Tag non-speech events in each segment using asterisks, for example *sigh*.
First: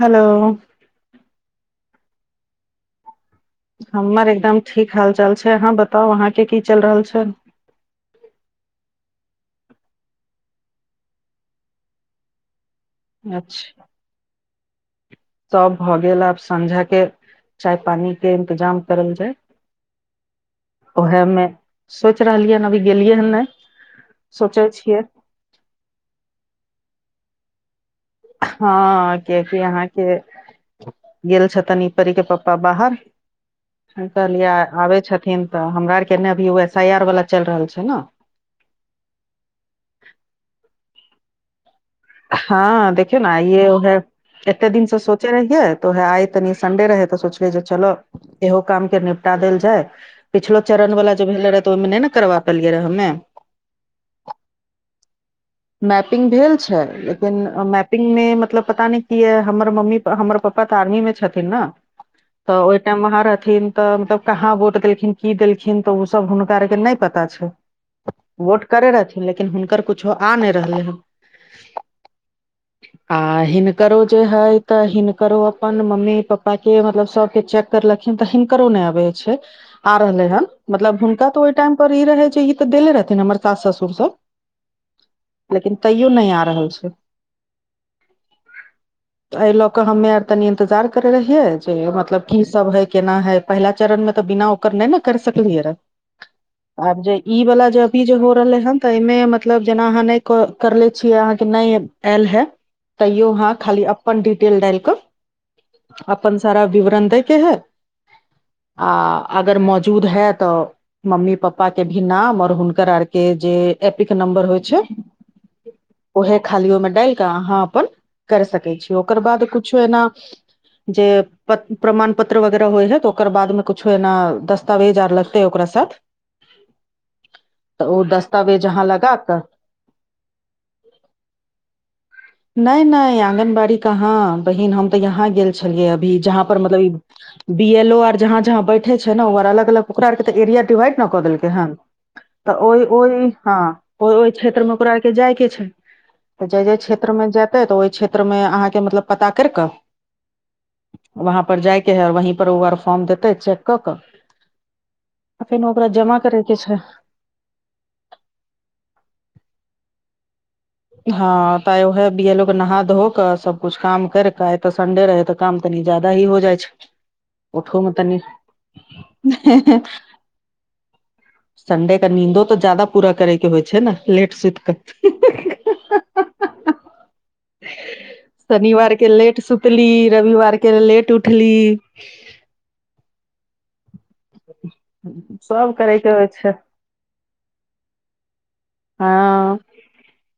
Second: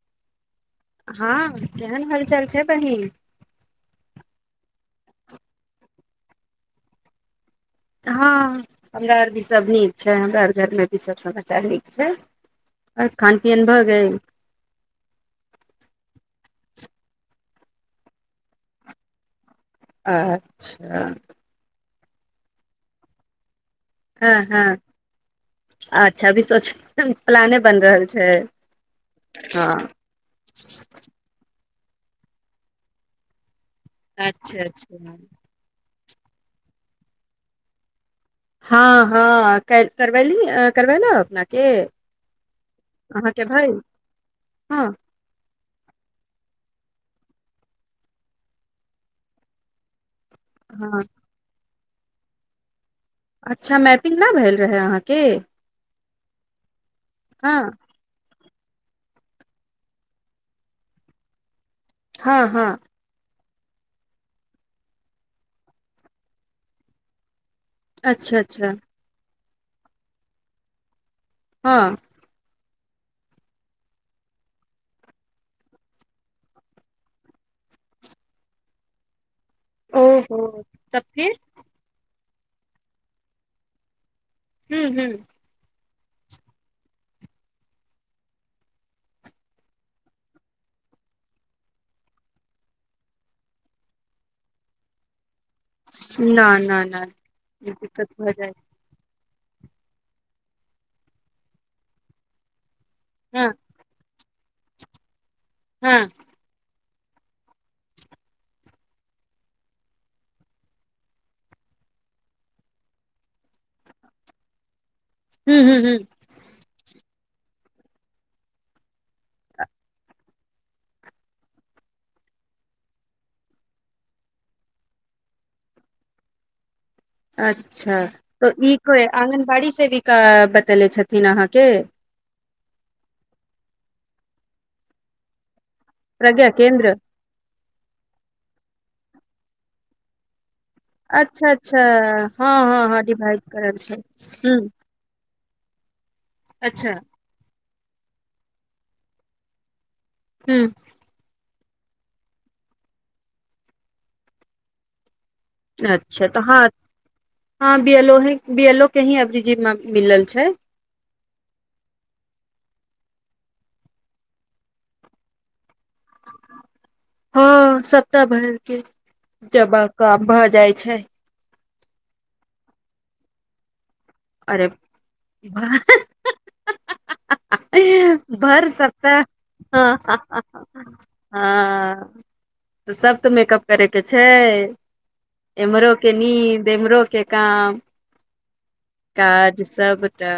Hello. ह केहन हालचाल छै। बहिन हमर एकदम ठीक हालचाल छै। अहाँ बताउ अहाँकेँ कि चलि रहल छै। ह हमरा आर भी सभ नीक छै। हमरा आर घरमे भी सभ समाचार नीक छै। आर खान पियन भऽ गेल तब भऽ गेल। आब सँझा के चाय पानी के इंतजाम करल जाय। अच्छा उहा मे सोच रहलियै हन अभी गेलियै हन ने ह ह अच्छा अभी सोच प्लाने बन रहल। छै ह कियाकि हँ अहाँकेँ। गेल छथिन इ परी के पप्पा बाहर कहलियए अच्छा आबे अच्छा छथिन। तऽ हमरा आरके नबयुग अभी ओ एस आई आर वाला चलि रहल छै न। ह ह करवली करबैल अपना के। ह देखियौ ने आई ओह एते हँ दिनसँ। तोराह आइ तनी सडे रहै तो सोचले जे चलो। इहो काम के निपटा देल जाय पिछलो चरण हँ वाला जे भेले रहे तऽ ओहिमे नहि ने करबा पेलिय रहे हमे। अच्छा मैपिंग नहि भेल रहै अहाँकेँ। मैपिंग भेल छै लेकिन अ हँ मैपिंग मे पता नै अऽ मतलब पता नहि किया यै हमर मम्मी हमर पापा तऽ आर्मी मे छथिन ने। हँ त हँ ओहि टाइम वहाँ रहथिन। तऽ मतलब कहाँ वोट देलखिन कि देलखिन तऽ ओ सभ हुनकाआर के नहि पता छैन। अच्छा वोट अच्छा करै रहथिन लेकिन हिनकर किछो आ नहि रहलै ह ह *inaudible* आ हिनकरो जे हय तऽ हिनकरो अपन मम्मी प्पा के मतलब सभके चेक। कार लखिन तऽ हिनको नहि आबै छै आ रहले हन ओहो मतलब तब हुनका फिर तऽ। टाइम पर ई रहै जे ई तऽ देले रहथिन हमर सास -ससुर सभ हु हु लेकिन तैयो नै आ रहल छै। *inaudible* अहि लऽ कऽ हमे आर तनी इन्तजार करै रहियै जे मतलब किसभ हइ केना हइ। पहिला चरण मे तऽ बिना ओकर नय ने कर सकलिय हियरऽ। न न आब न जे ई वला जे अभी दिक्कत जे भऽ हो जाइ रहलै हन् तऽ एहिमे मतलब जेना अहाँ नय करले छियै अहाँके नय आयल हऽ तैयो हँ अहाँ खाली अपन डिटेल डाल कऽ हँ अपन सारा विवरण दैके है। आ अगर मौजूद है त मम्मी पपा के भी नाम आऔर हुनकर आरके जे एपिक नम्बर होइ छै हुँ, हुँ, हुँ। अहे खाली ओहिमे डाल कऽ अहाँ अपन कर सकै छियैय ओकर बाद कुछो एना। जे प्रमाण पत्र वगैरह होय है तऽ ओकर बाद मे कुछो एना दस्तावेज आर लगतेै ओकरा सऽ *inaudible* अच्छा ओ तऽ दस्तावेज ई अहाँ कोइ लगा कऽ आङगन बाड़ी से भी बतेेले छथिन अहाँके। नैइ नैइ आंगनबाड़ी कहाँ बहिन हम ते यहााँ गेल छलियै अब भी जहा प्रज्ञा पर मतलब केन्द्र ई बीएलओ आर जहा पर बैठैय छै ने ओआर अलग अलग ओकरा आर के त एरिया डिवाइड कऽ देलकै अच्छा हन अच्छा हँ तऽ ओइ- हँ हँ ओइ डिवाइड हाँ, करल छै ओइ-ओइ हूँ ओकरा आओर के जाइ के छैय, त जइ-जइ अच्छा क्षेत्रमे जाइ तऽ ओहि क्षेत्र मे अहाँके मतलब पता कैर कऽ हुँ। वहाँं पर जायके है वहीं पर ओ आर फॉर्म देतेै चेक कऽ कऽ फेन ओकरा जमा अच्छा तऽ करे के हँ छै। हँ बएलो ही बियलोक के ही अभ्रजीमे मिलल छै। हँ तऽ आ उहे बीयलोक कऽ नहाधोअ कऽ सबकुछ काम कर क आइ तऽ सडे रहे काम तनी जादा ही हो जाय छै। उठो हँ मे तनी सप्ताह भर के जबकाम भ जाइ छै सन्डे के नींदो तऽ जादा पूरा करयके होइ छै ने लेट सुति क। *unintelligible* ह भैर शनिवार के सप्ताह लेट ह सुतली ह रविवार के ह लेट उठली हाँ। तऽ सब तऽ मेकअप करे के छै सब एम्हरो करे के होइ छै नीद एमहरो के काम हँ काज सबटा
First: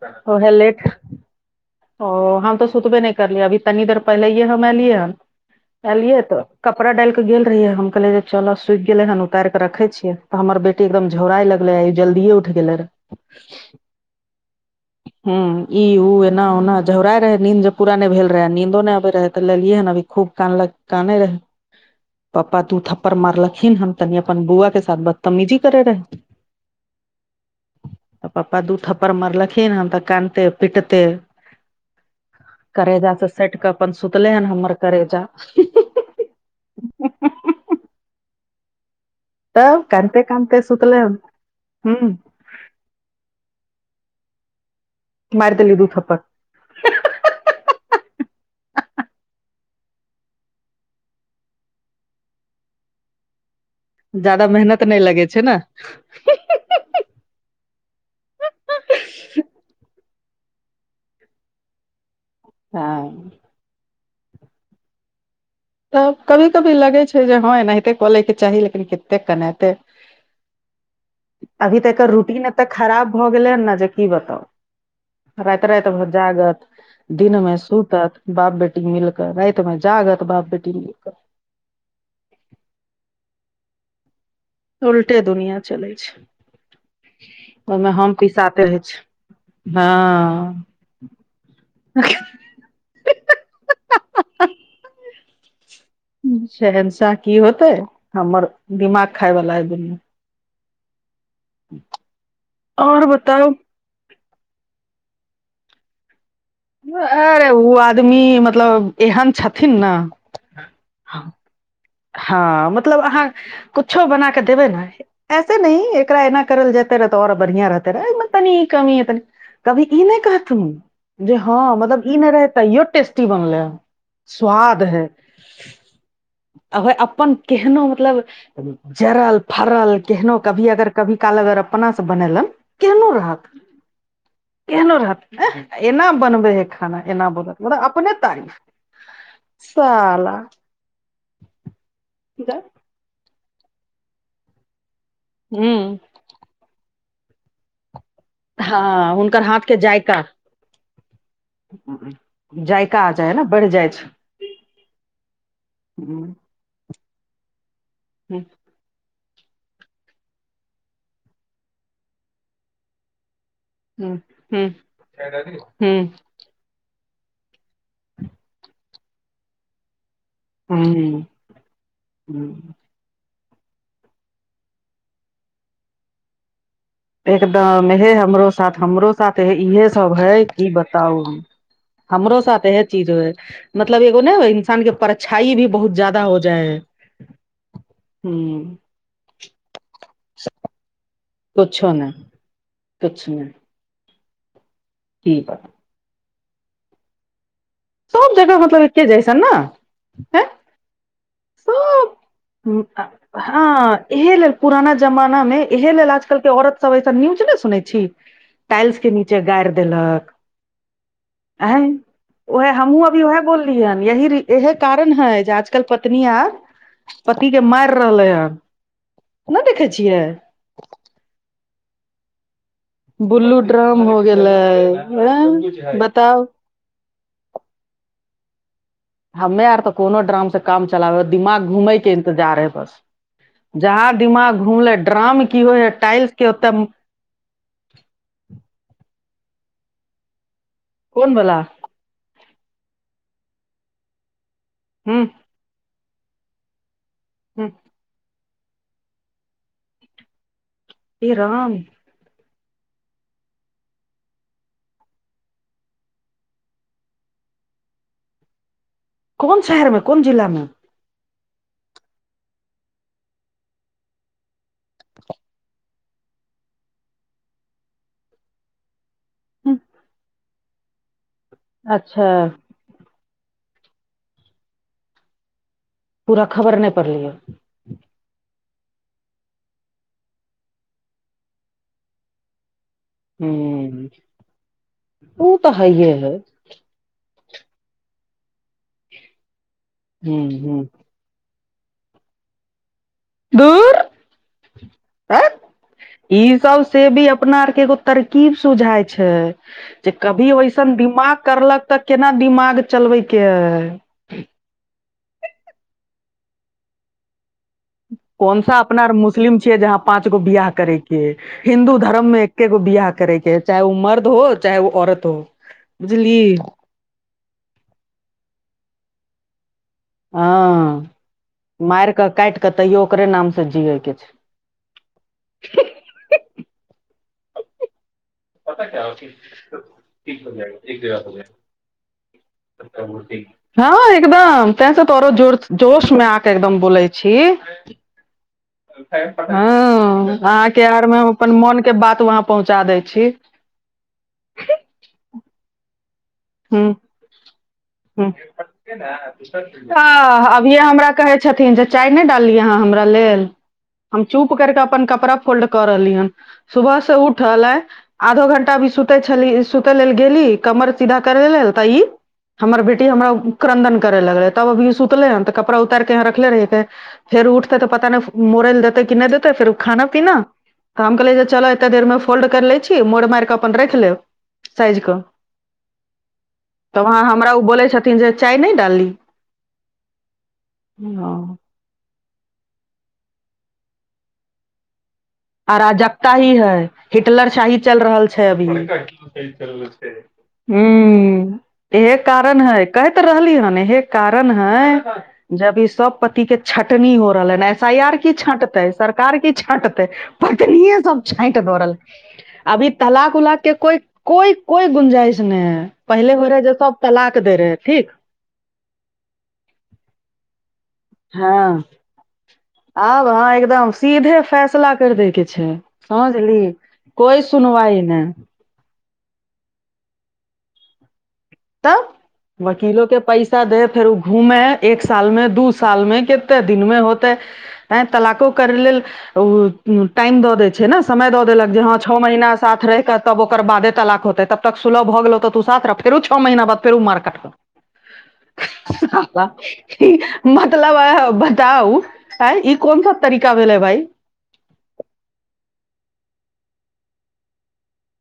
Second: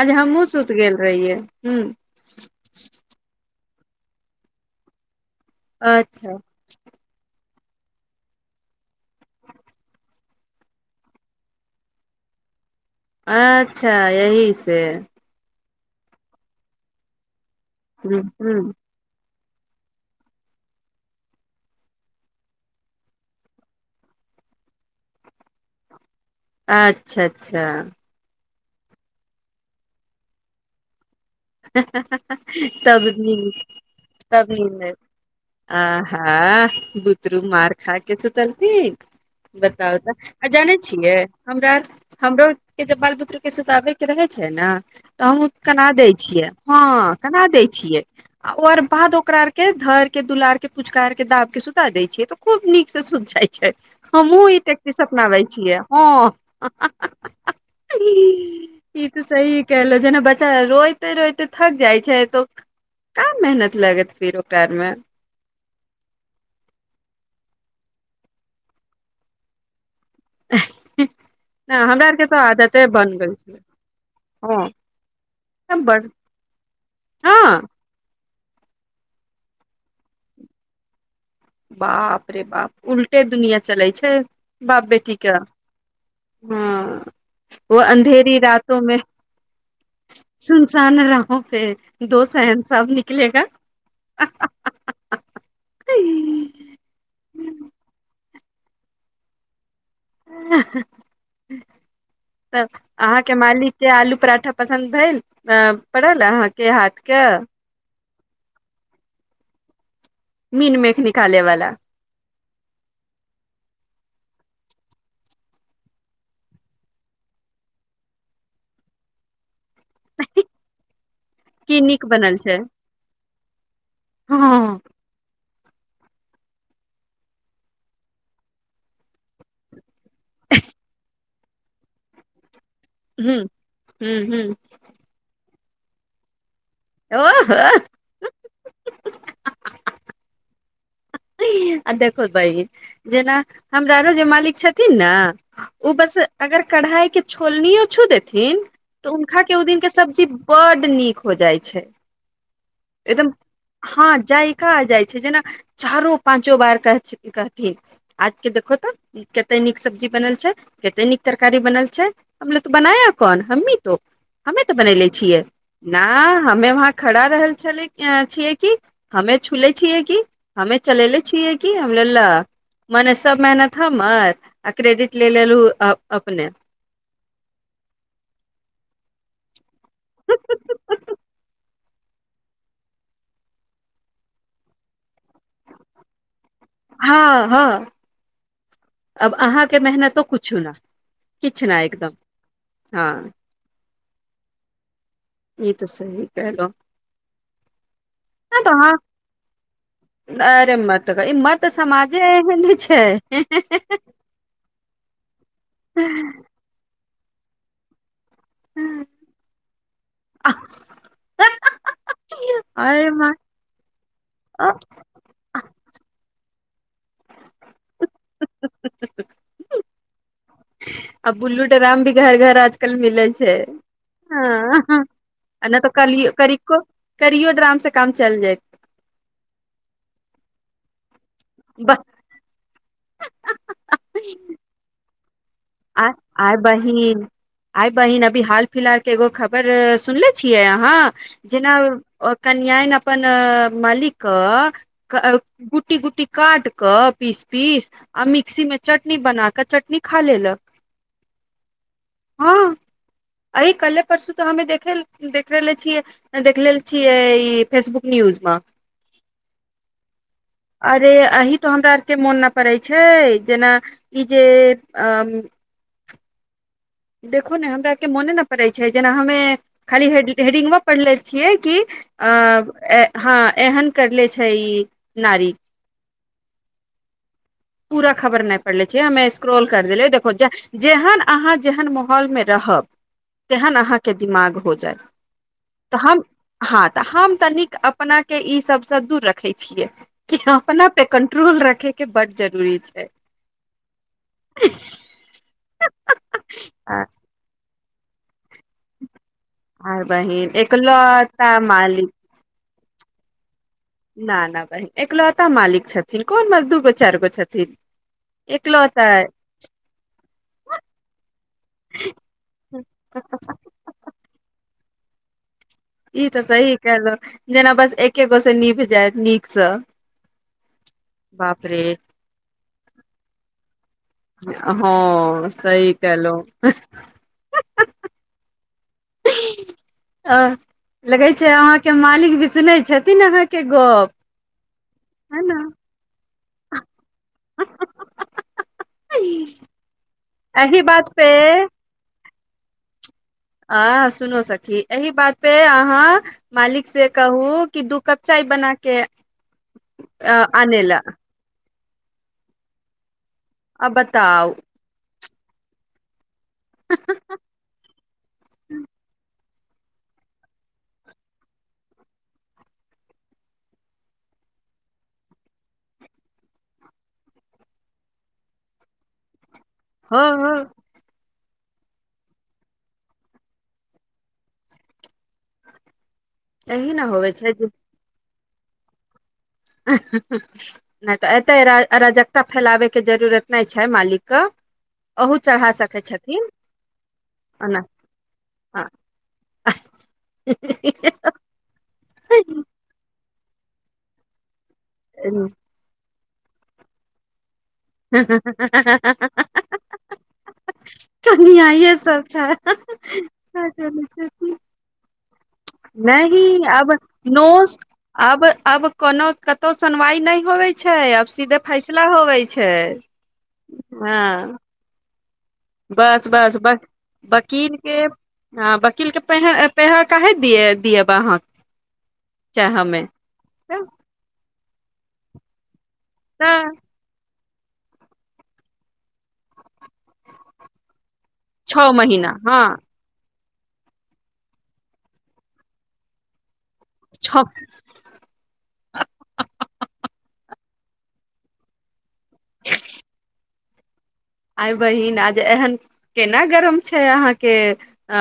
आज हमहुँ ओहे सुत लेट गेल रहियै हम्म ओ हम तऽ सुतबे नय करलियै अभी तनी देर पहिलैये हम एलियै एलियै अच्छा तऽ कपड़ा डाइल के गेल रहियै हम कहले जे चल सुखि गेले हन उतार के रखे छियै त हमर बे टी एकदम झोराइ लगलेै जलदिए उठ गेले रे अच्छा यही से। हम्म ई उ एना ओना झौराइ रहै नींद जे पूरा नय हूँ भेल रहे हूँ नीन्दो नय आबे रहे तऽ लेलियै हन अभी खूब कानलक काने रहै। पप्पा तू थप्पड़ मारलखिन हन तनि अपन बौआ के साथ बदतमीजी करै रहै अच्छा अच्छा तऽ पप्पा दू थप्पड़ मरलखिन हन तऽ कानिते पिटते तब करेजा से सटि नींद कऽ अपन सुतले हन तब हमर नीन्द करेजा आ हा बूतरू मार खा क सुतलखिन। तब बताउ तऽ कानते आ कानते जानै सुतले छियै हन हमरा हूं हमरो के जब बाल बुतरू के सुताबे के रहे छै ने त अहूँ मारि देली दू कना दे थप्पड़ हँ कना दै छियै। आ ओकर बाद ओकरा आर के धर के दुलार के पुचकार के दाब के सुता देै छियै तऽ खूब नीकसँ सुत जाइ छै जादा हमहुँ ई मेहनत नहि टैक्टिस लगै छै अपनाबै ने छियै हँ हा हा ई तऽ सही कहलो जेना बच्चा रोइ रोइते -रोइते थक जाई छै तो हँ कहाँ मेहनत लगत फिर ओकरा आ मे। तऽ कभी कभी लगै छै जे हँ एनाहिते कऽ लेबे चाही लेकिन कतेक केनाते। अभी नहि तऽ हमरा एकर आर के तऽ रूटीन एतेक आदते खराब बन भऽ गेल छै गेलै हन ने जे कि बताउ? राति हँ राति भर बड जागत दिन हँ मे सूत त बाप बेटी मिलके राति मे जागत बाप बेटी मिलकेऽ बाप रे बाप उलटे दुनिया चले छै। उल्टे दुनिया चले छै। ह वह अन्धेरी रातोमे ह सुनसान राहो प दो शहंशाह अब निकलेगा हा हा शंहशाह कि होते हमर दिमाग खाय वाला अय दुनू आ ह और अहाँकेँ बताउ मालिक से आलू परांठा पसन्द भेल पड़ल अहाँकेँ अरे आदमी मतलब एहन छथिन ने मीन मेख निकाले वाला ह मतलब अहाँ कुछो बना कऽ देबै ने ऐसे नहि एकरा एना करल जेते रह तऽ ओर बढ़िया रहते रहय अहिमे तनी कमी कभी ई नहि कहथुन जे ह की मतलब नीक ई नहि बनल रहे छै तैयो टेस्टी बनलै। हँ स्वाद है आ भऽ अपन केहनो मतलब जड़ल फरलऽ केहनो कभी अगर कभी काल अगर अपनासँ बनेलन केहनो ह रहत ह ह केहनो रहतऽ एह एना बनबे है खाना एना बनै ओहो मत अपने तारीफ। साला। आ देखो बहिन जेना हमरा ओर जे मालिक छथिन ने ओ हूँ बास अगर कढ़ाई के छोलनीयो छू देत थिन तऽ हँ हुनका हुनकर के हाथ ओ दिन के जायका सब्जी बड़ नीक हो जाई छै। जायका आ जाइ एकदम हइ ने बढ़ि जाइ छै ह जायका आ जाई छै जेना चारो हूँ पाँच चो बार कह कहथिन आज हूँ के देखहो तऽ कते नीक सब्जी बनल छै कते नीक तरकारी बनल छै हम कहली तो बनाया कौन हमही। हूँ हमे हूँ तऽ बनैले छियै नै हमे वहा खड़ा रहल छल छियै कि हमे छूले छियै कि चलले हूँ छियए ककिहम ललऽ हूँ मने सभ मेहनत हमर आ क्रेडिट ले लेलु अपने एकदम हे हमरो साथ हमरो साथ हे इहे सभ है कि बताउ हमरो साथ एह चीज हो है मतलब एगो ने इन्सान के परछाइ भी बहुत ज्यादा होई जाए है ह ह हू अब अहाँकेँ मेहनतो किछु नै किछु नै कुछो नहि एकदम हँ कुछ ठीक ई तऽ सही कलहु। सभ जगह मतलब एके जइसन ने *unintelligible* सब एहन छै हँ इहे लेल पुराना जमाना मे इहे लेल आजकल के औरत सब ऐसा न्यूज ने सुनने छी टाइल्स के नीचे गारि देलक आ आ उह हमहूँ अभी उएह बोलली हैन यही आ इहे कारण है जे आजकल पती पत्नियां पति के मारि रहले हन नहि देखे छियै आ बुल्लू ड्राम भी घर घर आज मिलै छै बुल्लू ड्राम हो गेलै आ नै तऽ आंय कर बताउ करियो करियो ड्राम से काम चल जाइ हमे आर तऽ कोनो ड्राम सऽ काम चलाब दिमाग घूमैके जा रहेै बस जहां ब- दिमाग घूमले ड्रम की होइ है आ टाइल्स के आइ ओते बहिन आइ बहिन अभी हाल फिलहाल के एगो खबर सुनले छियै अहाँ कोन बला जेना ओ कन्यन अपन मालिकके हूं कुट्टी कुट्टी काट कऽ पीस हूं पीस आ मिक्सी मऽ चटनी बना कऽ चटनी खा लेलक हे राम हँ एह कले परसु तऽ हमे देख रहले छियै देखल छियै ई फेसबुक न्यूज मे कोन शहरमे कोन जिलामे अरे अही तो हमरा आरके मोन नहि पड़ैत छै जेना ई जे अ देखो ने हमरा के मोने नऽ पड़े छै जेना हमे खाली हेडिंगा पड़ले छियै कि अच्छा अ हँ एहन करले छै ई नारी पूरा खबर नहि पड़लियै पूरा खबर नहि पड़ले छैये हमें स्क्रोल कर देलै देख जेहन अहाँ जेहन माहौलमे रहब तेहन ह अहाँके दिमाग हो जायत ओ तऽ हइये हम है हँ तऽ हम तनिक अपनाके ई सभसँ दूर रखै छियै कि ह ह अपना पे कंट्रोल रखे के बड जरूरी छै घूर *unintelligible* ई सब आ से भी अपना आर के एगो तरकीब सुझाय छै आर जे कभी बहिन ओइसन दिमाग एकलौता करलक तऽ मालिक केना दिमाग चलबैके है ना ना बहिन एकलौता मालिक छथिन कोन मऽ दू गो चारि गो छथिन कोन सा अपना एकलौता और है। मुस्लिम छियै जहाँ पाँच गो बियाह करे छियै हिन्दू धर्म मे एकेगो बिआाह करैकेै चाहे ओ मर्द हो चाहे ओ औरत हो ई बुझली तऽ सही कहलहु जेना बस एके गो से निभ जाय नीकसँ हँ बाप रे मार केऽ काट कऽ तैयो ओकरे नाम से जियए के छै हँ सही कलहु पता अ लगै छै अहाँके मालिक भी सुनै छथिन *unintelligible* अहाँके हँ गप एकदम तेंस तोरो है जोर न जोश में के एकदम बोले छै *unintelligible* के एहि बात पे बात वहाँ पहुँचा दै छी आ सुनू सखी एहि बात पे अहाँ मालिक हूँ से कहू कि दू कप हूँ चाय बना के आ अभिये आनई हमरा लए कहै छथिन जे चाय नहि डाललियै हँ हमरा लेल आ हम बताउ चुप करिकऽ अपन कपड़ा फोल्ड कऽ रहलियै हन सुबह से उठल अइ आधो घंटा अभी सुते छली सुते लेल गेली कमर सीधा करै ल ता ई हमर बेटी हमरा क्रन्दन करे लगले तब अभी सुतले ह तऽ कपड़ा उतैरक के यहाँ रखले रहि हे फेर उठतै तऽ पता नै मुड़ै लए देतै कि नै देतै फेर खाना हँ पीना हँ तऽ हम कहलियए जे चलऽ एतेक देरमे फोल्ड करि लै छी मोड़ मैरकऽ अपन राखि लेब साइजके एही तऽ न वहाँ होवे छै हमरा ओ बोलै छथिन जे चाय नैडालली नै तऽ एतऽ अराजकता फैलाबैके जरूरत नै छै मालिक के अहू चढ़ा सकै अराजकता छथिन ही है हिटलर साही ओना चल रहल छै अभी हँ हुॅं इहे कारण हय कैह त रहलीहेन इहे कारण है जे अभी ई सब पति के छटनी हो रहलै ह ऐस एफ आई आर की छाँटतै सरकार की छटतै सब छैट दौड़ल कनियाये सब छै अभी तलााक उलाक के कोइ कोइ कोइ गुंजाइश ने हे नहि अब नोस ठीक अब अब कोनो कतहु सुनवाई नै होबे छै आब सीधे हँ फैसला होबै छै आब हँ एकदम हँ सीधे फैसला करि दैके छै बस बस समझली बस कोइ बकील के सुनवाइ नहि ह वकील केे पे हे पे हे काहे दियब अहाँके तब वकीलो के पैसा दे फेर ओ घूमे एक साल मे दू साल मे तऽ कते दिनमे होत तै आय तलाकों करै लेल टैम द दै छै न समय द देलक जे हँ छओ महीना साथ रहिके तब ओकर बादे तलाक होते तब तक सुलभ भऽ गेलौ तऽ तू साथ रह फेरु छ महीना बाद फेर ओ मार छओ कटत *inaudible* हा *unintelligible* मतलब बताउ अ ई कोन सब तरीका भेलै भाई आइ बहिन आज एहन केना गरम छै अहाँके अ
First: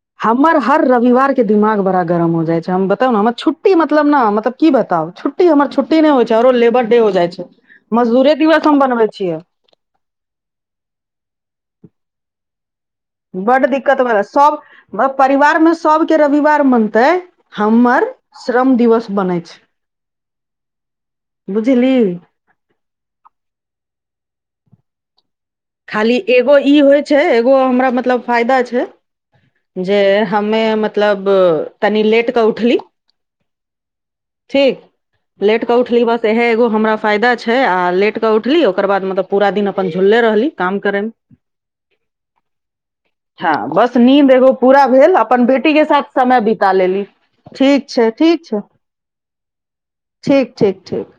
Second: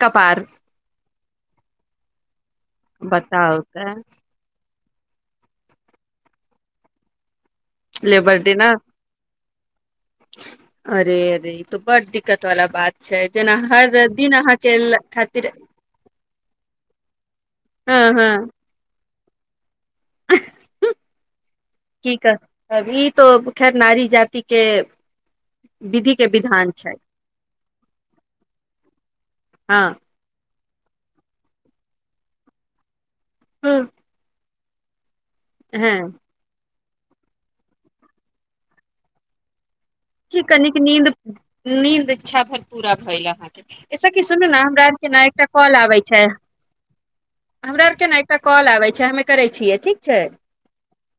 कपार हमर हर रविवार के दिमाग बड़ा गरम हो जाइ छै हम बताउ ने हमर छुट्टी मतलब ने मतलब की बताउ छुट्टी हमर छुटी नै होइ छै आरो लेबर डे हो जाय छै मजदूरे लेबर डे दिवस न हम बनवे छिये अरे अरे ई तो बड़ दिक्कत वाला बात छै जेना बड दिक्कत हर भेल दिन अहाँ सब ल खातिर परिवार मे सबके रविवार मनतै हँ हमर हँ श्रम दिवस बनै छै *unintelligible* बुझली की कह ई तो खैर नारी जाति के विधि खाली के एगो विधान ई होइ छै एगो हमरा मतलब फायदा छै हँ जे हमे मतलब तनि लेट कऽ उठली हुॅं ठीक लेट कऽ उठली बस इहे एगो हमरा फायदा छै आ लेट के उठली ओकर बाद मतलब पुरा दिन अपन झुलले रहली कनिक काम करे नींद मे नींद इच्छा भर पूरा भए हँ अहाँके ऐ बस सखी नींद सुन एगो हमरा पूरा आर के भेल ने एकटा अपन बेटी कॉल के आबै साथ छै समय बिता लेली हमरा ठीक आओर के छै ने एकटा ठीक कॉल आबे छै हमे करे छियै ठीक छै ठीक ठीक ठीक